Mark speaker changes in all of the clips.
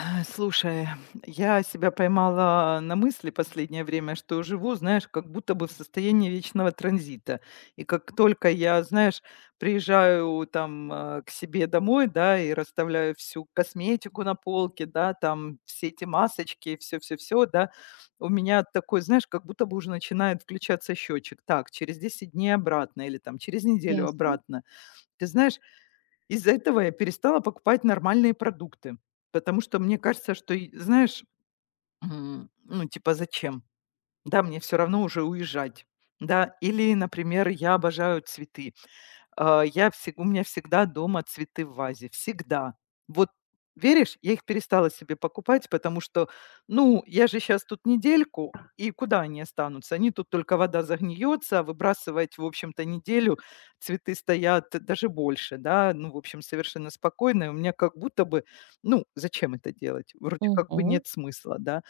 Speaker 1: Слушай, я себя поймала на мысли последнее время, что живу, знаешь, как будто бы в состоянии вечного транзита. И как только я, знаешь, приезжаю там к себе домой, да, и расставляю всю косметику на полке, да, там все эти масочки, все-все-все, да, у меня такой, знаешь, как будто бы уже начинает включаться счетчик. Так, через 10 дней обратно или там через неделю
Speaker 2: Ясно.
Speaker 1: обратно. Ты знаешь, из-за этого я перестала покупать нормальные продукты, потому что мне кажется, что, и знаешь, ну, типа, зачем? Да, мне все равно уже уезжать. Да, или, например, я обожаю цветы. А, я всег У меня всегда дома цветы в вазе, всегда. Вот веришь, я их перестала себе покупать, потому что, ну, я же сейчас тут недельку, и куда они останутся? Они тут только вода загниется, а выбрасывать, в общем-то, неделю цветы стоят даже больше, да, ну, в общем, совершенно спокойно. И у меня как будто бы, ну, зачем это делать? Вроде как бы
Speaker 2: Мгм.
Speaker 1: нет смысла, да.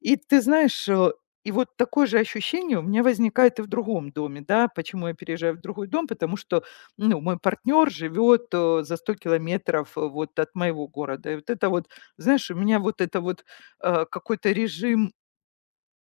Speaker 1: И ты знаешь, и вот такое же ощущение у меня возникает и в другом доме, да. Почему я переезжаю в другой дом? Потому что, ну, мой партнер живет за 100 километров вот от моего города. И вот это вот, знаешь, у меня вот это вот какой-то режим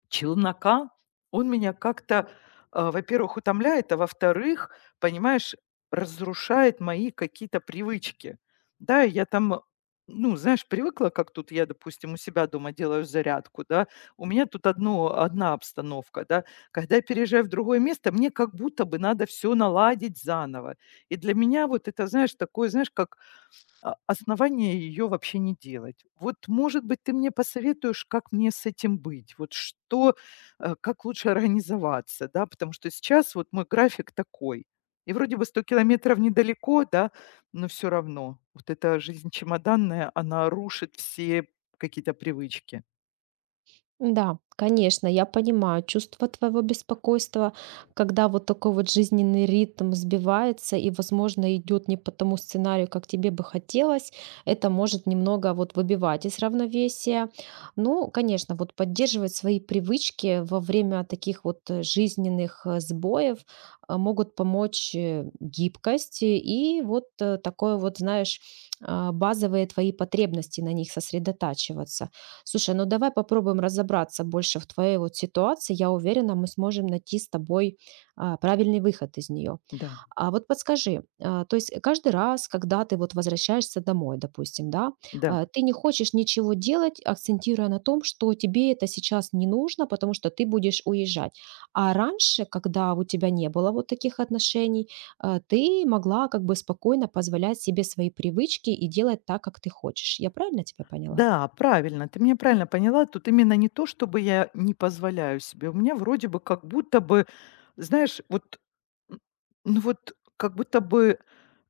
Speaker 1: челнока, он меня как-то, во-первых, утомляет, а во-вторых, понимаешь, разрушает мои какие-то привычки. Да, я там, ну, знаешь, привыкла, как тут я, допустим, у себя дома делаю зарядку, да, у меня тут одна обстановка, да, когда я переезжаю в другое место, мне как будто бы надо все наладить заново. И для меня вот это, знаешь, такое, знаешь, как основания ее вообще не делать. Вот, может быть, ты мне посоветуешь, как мне с этим быть? Вот что, как лучше организоваться, да? Потому что сейчас вот мой график такой. И вроде бы 100 километров недалеко, да, но все равно. Вот эта жизнь чемоданная, она рушит все какие-то привычки.
Speaker 2: Да, конечно, я понимаю чувство твоего беспокойства, когда вот такой вот жизненный ритм сбивается и, возможно, идет не по тому сценарию, как тебе бы хотелось. Это может немного вот выбивать из равновесия. Ну, конечно, вот поддерживать свои привычки во время таких вот жизненных сбоев могут помочь гибкость и вот такое вот, знаешь, а, базовые твои потребности на них сосредотачиваться. Слушай, ну давай попробуем разобраться больше в твоей вот ситуации. Я уверена, мы сможем найти с тобой а, правильный выход из нее.
Speaker 1: Да,
Speaker 2: А вот подскажи, а, то есть каждый раз, когда ты вот возвращаешься домой, допустим, да,
Speaker 1: да.
Speaker 2: а, ты не хочешь ничего делать, акцентируя на том, что тебе это сейчас не нужно, потому что ты будешь уезжать. А раньше, когда у тебя не было вот таких отношений, а, ты могла как бы спокойно позволять себе свои привычки и делать так, как ты хочешь. Я правильно тебя поняла?
Speaker 1: Да, правильно, ты меня правильно поняла. Тут именно не то, чтобы я не позволяю себе. У меня вроде бы как будто бы, знаешь, вот, м, ну вот как будто бы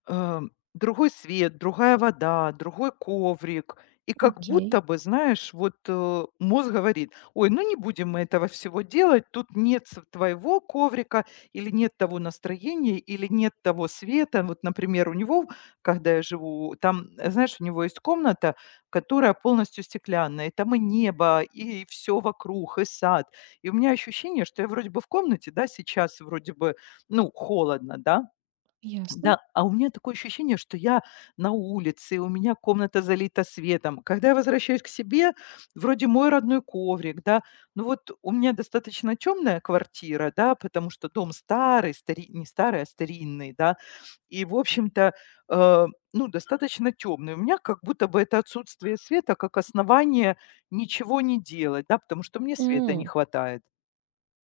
Speaker 1: э, другой свет, другая вода, другой коврик. И как
Speaker 2: Окей.
Speaker 1: будто бы, знаешь, вот мозг говорит, ой, ну не будем мы этого всего делать, тут нет твоего коврика, или нет того настроения, или нет того света. Вот, например, у него, когда я живу, там, знаешь, у него есть комната, которая полностью стеклянная. И там и небо, и все вокруг, и сад. И у меня ощущение, что я вроде бы в комнате, да, сейчас вроде бы, ну, холодно, да,
Speaker 2: Ясно.
Speaker 1: да, а у меня такое ощущение, что я на улице, у меня комната залита светом. Когда я возвращаюсь к себе, вроде мой родной коврик, да, ну вот у меня достаточно темная квартира, да, потому что дом не старый, а старинный, да, и, в общем-то, э, ну, достаточно темный. У меня как будто бы это отсутствие света как основание ничего не делать, да, потому что мне света не
Speaker 2: М.
Speaker 1: хватает.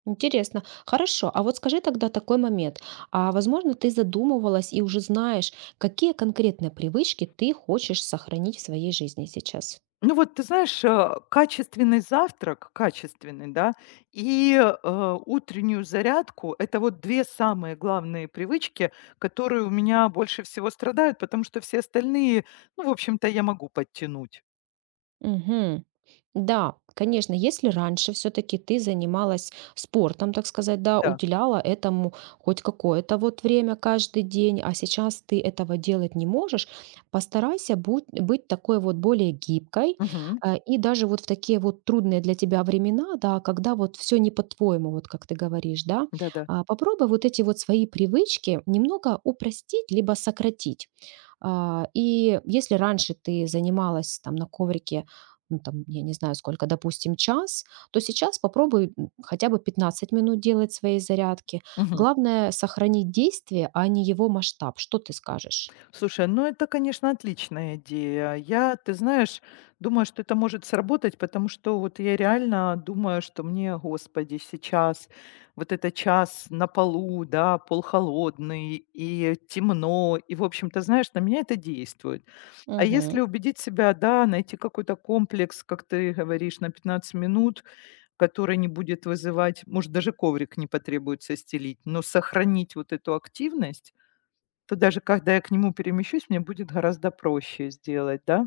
Speaker 2: Интересно. Хорошо. А вот скажи тогда такой момент. А возможно, ты задумывалась и уже знаешь, какие конкретные привычки ты хочешь сохранить в своей жизни сейчас?
Speaker 1: Ну вот, ты знаешь, качественный завтрак, качественный, да, и, утреннюю зарядку- это вот 2 самые главные привычки, которые у меня больше всего страдают, потому что все остальные, ну, в общем-то, я могу подтянуть.
Speaker 2: Мгм. Да, конечно, если раньше все-таки ты занималась спортом, так сказать, да,
Speaker 1: Да.
Speaker 2: уделяла этому хоть какое-то вот время каждый день, а сейчас ты этого делать не можешь, постарайся быть такой вот более гибкой
Speaker 1: Мгм.
Speaker 2: и даже вот в такие вот трудные для тебя времена, да, когда вот все не по-твоему, вот как ты говоришь, да,
Speaker 1: Да-да.
Speaker 2: а, попробуй вот эти вот свои привычки немного упростить, либо сократить. А, и если раньше ты занималась там на коврике, ну, там, я не знаю сколько, допустим, час, то сейчас попробуй хотя бы 15 минут делать свои зарядки. Главное сохранить действие, а не его масштаб. Что ты скажешь?
Speaker 1: Слушай, ну это, конечно, отличная идея. Я, ты знаешь, думаю, что это может сработать, потому что вот я реально думаю, что мне, господи, сейчас вот это час на полу, да, полхолодный, и темно, и, в общем-то, знаешь, на меня это действует. А если
Speaker 2: Мгм.
Speaker 1: убедить себя, да, найти какой-то комплекс, как ты говоришь, на 15 минут, который не будет вызывать, может, даже коврик не потребуется стелить, но сохранить вот эту активность, то даже когда я к нему перемещусь, мне будет гораздо проще сделать, да?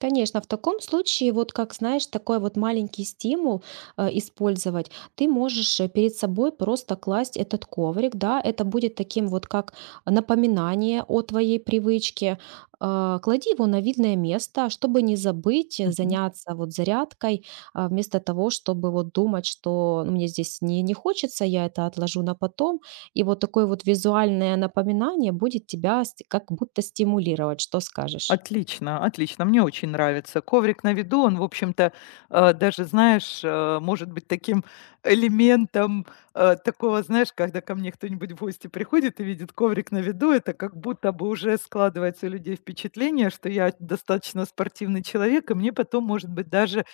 Speaker 2: Конечно, в таком случае, вот как знаешь, такой вот маленький стимул использовать, ты можешь перед собой просто класть этот коврик, да, это будет таким вот как напоминание о твоей привычке. А, клади его на видное место, чтобы не забыть заняться вот зарядкой, а, вместо того, чтобы вот думать, что «Ну, мне здесь не хочется, я это отложу на потом». И вот такое вот визуальное напоминание будет тебя как будто стимулировать. Что скажешь?
Speaker 1: Отлично, отлично, мне очень нравится. Коврик на виду, он, в общем-то, даже, знаешь, может быть таким элементом, такого, знаешь, когда ко мне кто-нибудь в гости приходит и видит коврик на виду, это как будто бы уже складывается у людей впечатление, что я достаточно спортивный человек, и мне потом, может быть, даже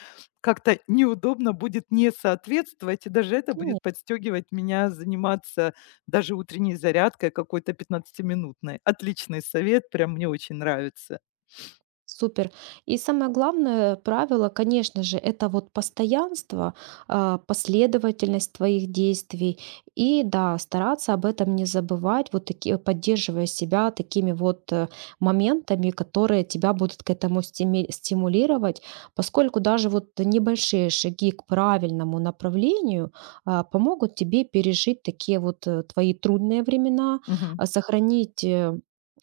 Speaker 1: как-то неудобно будет не соответствовать, и даже это будет подстегивать меня заниматься даже утренней зарядкой какой-то 15-минутной. Отличный совет, прям мне очень нравится.
Speaker 2: Супер. И самое главное правило, конечно же, это вот постоянство, а, последовательность твоих действий. И да, стараться об этом не забывать, вот такие, поддерживая себя такими вот моментами, которые тебя будут к этому стимулировать, поскольку даже вот небольшие шаги к правильному направлению а, помогут тебе пережить такие вот твои трудные времена,
Speaker 1: Мгм.
Speaker 2: а, сохранить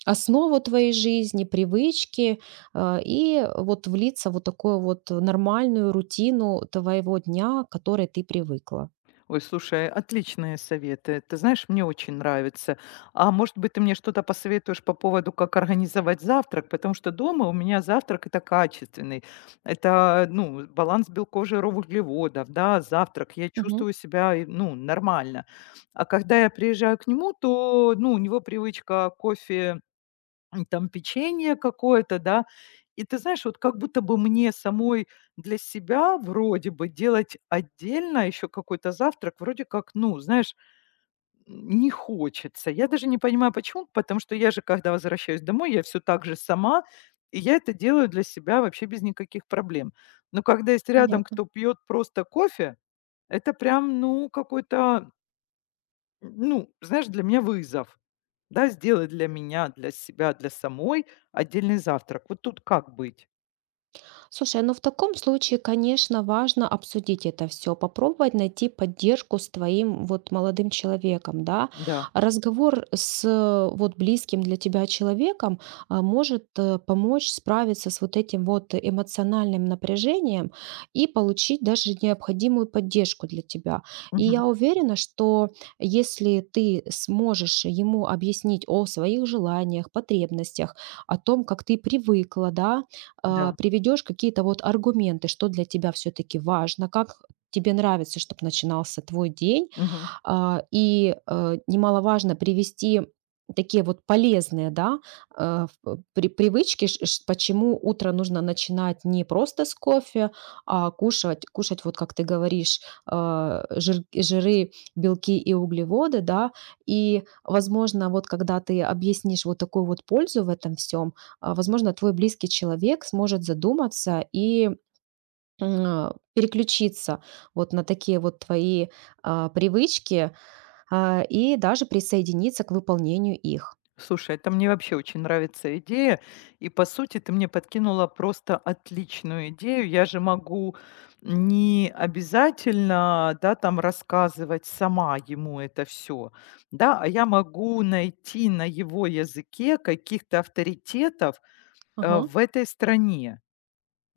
Speaker 2: основу твоей жизни, привычки. Э, и вот влиться в вот такую вот нормальную рутину твоего дня, к которой ты привыкла.
Speaker 1: Ой, слушай, отличные советы. Ты знаешь, мне очень нравится. А может быть, ты мне что-то посоветуешь по поводу, как организовать завтрак, потому что дома у меня завтрак это качественный. Это, ну, баланс белков, жиров, углеводов, да, завтрак. Я
Speaker 2: Мгм.
Speaker 1: чувствую себя, и, ну, нормально. А когда я приезжаю к нему, то, ну, у него привычка кофе там печенье какое-то, да. И ты знаешь, вот как будто бы мне самой для себя вроде бы делать отдельно еще какой-то завтрак, вроде как, ну, знаешь, не хочется. Я даже не понимаю, почему, потому что я же, когда возвращаюсь домой, я все так же сама, и я это делаю для себя вообще без никаких проблем. Но когда есть рядом
Speaker 2: Понятно.
Speaker 1: кто пьет просто кофе, это прям, ну, какой-то, ну, знаешь, для меня вызов. Да, сделай для меня, для себя, для самой отдельный завтрак. Вот тут как быть?
Speaker 2: Слушай, ну в таком случае, конечно, важно обсудить это все, попробовать найти поддержку с твоим вот молодым человеком, да.
Speaker 1: Да.
Speaker 2: Разговор с вот близким для тебя человеком а, может помочь справиться с вот этим вот эмоциональным напряжением и получить даже необходимую поддержку для тебя. И
Speaker 1: Мгм.
Speaker 2: я уверена, что если ты сможешь ему объяснить о своих желаниях, потребностях, о том, как ты привыкла, да, а,
Speaker 1: Да.
Speaker 2: приведешь какие-то вот аргументы, что для тебя все-таки важно, как тебе нравится, чтобы начинался твой день,
Speaker 1: Мгм.
Speaker 2: а, и, э, немаловажно привести такие вот полезные, да, э, в при привычки, ш ш почему утро нужно начинать не просто с кофе, а кушать, вот как ты говоришь, жиры, белки и углеводы, да. И, возможно, вот когда ты объяснишь вот такую вот пользу в этом всем, возможно, твой близкий человек сможет задуматься и переключиться вот на такие вот твои а, привычки а, и даже присоединиться к выполнению их.
Speaker 1: Слушай, это мне вообще очень нравится идея. И по сути ты мне подкинула просто отличную идею. Я же могу не обязательно, да, там рассказывать сама ему это все, да, а я могу найти на его языке каких-то авторитетов,
Speaker 2: Ага.
Speaker 1: в этой стране.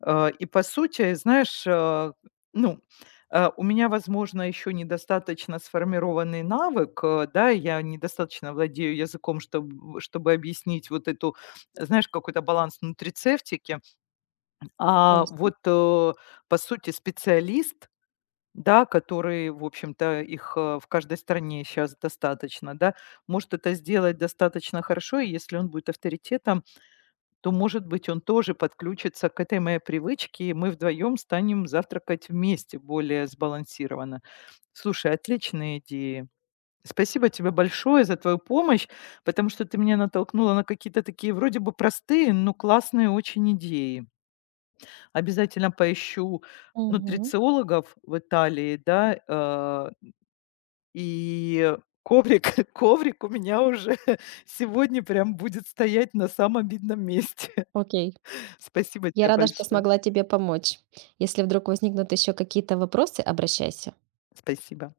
Speaker 1: И по сути, знаешь, ну, у меня, возможно, еще недостаточно сформированный навык, да, я недостаточно владею языком, чтобы объяснить вот эту, знаешь, какой-то баланс нутрицептики. А
Speaker 2: Ясно.
Speaker 1: вот, по сути, специалист, да, который, в общем-то, их в каждой стране сейчас достаточно, да, может это сделать достаточно хорошо, и если он будет авторитетом, то, может быть, он тоже подключится к этой моей привычке, и мы вдвоем станем завтракать вместе более сбалансированно. Слушай, отличные идеи. Спасибо тебе большое за твою помощь, потому что ты меня натолкнула на какие-то такие вроде бы простые, но классные очень идеи. Обязательно поищу
Speaker 2: Мгм.
Speaker 1: нутрициологов в Италии, да, и коврик, коврик у меня уже сегодня прям будет стоять на самом видном месте.
Speaker 2: Окей.
Speaker 1: Спасибо
Speaker 2: Я
Speaker 1: тебе
Speaker 2: рада, что
Speaker 1: большое.
Speaker 2: смогла тебе помочь. Если вдруг возникнут еще какие-то вопросы, обращайся.
Speaker 1: Спасибо.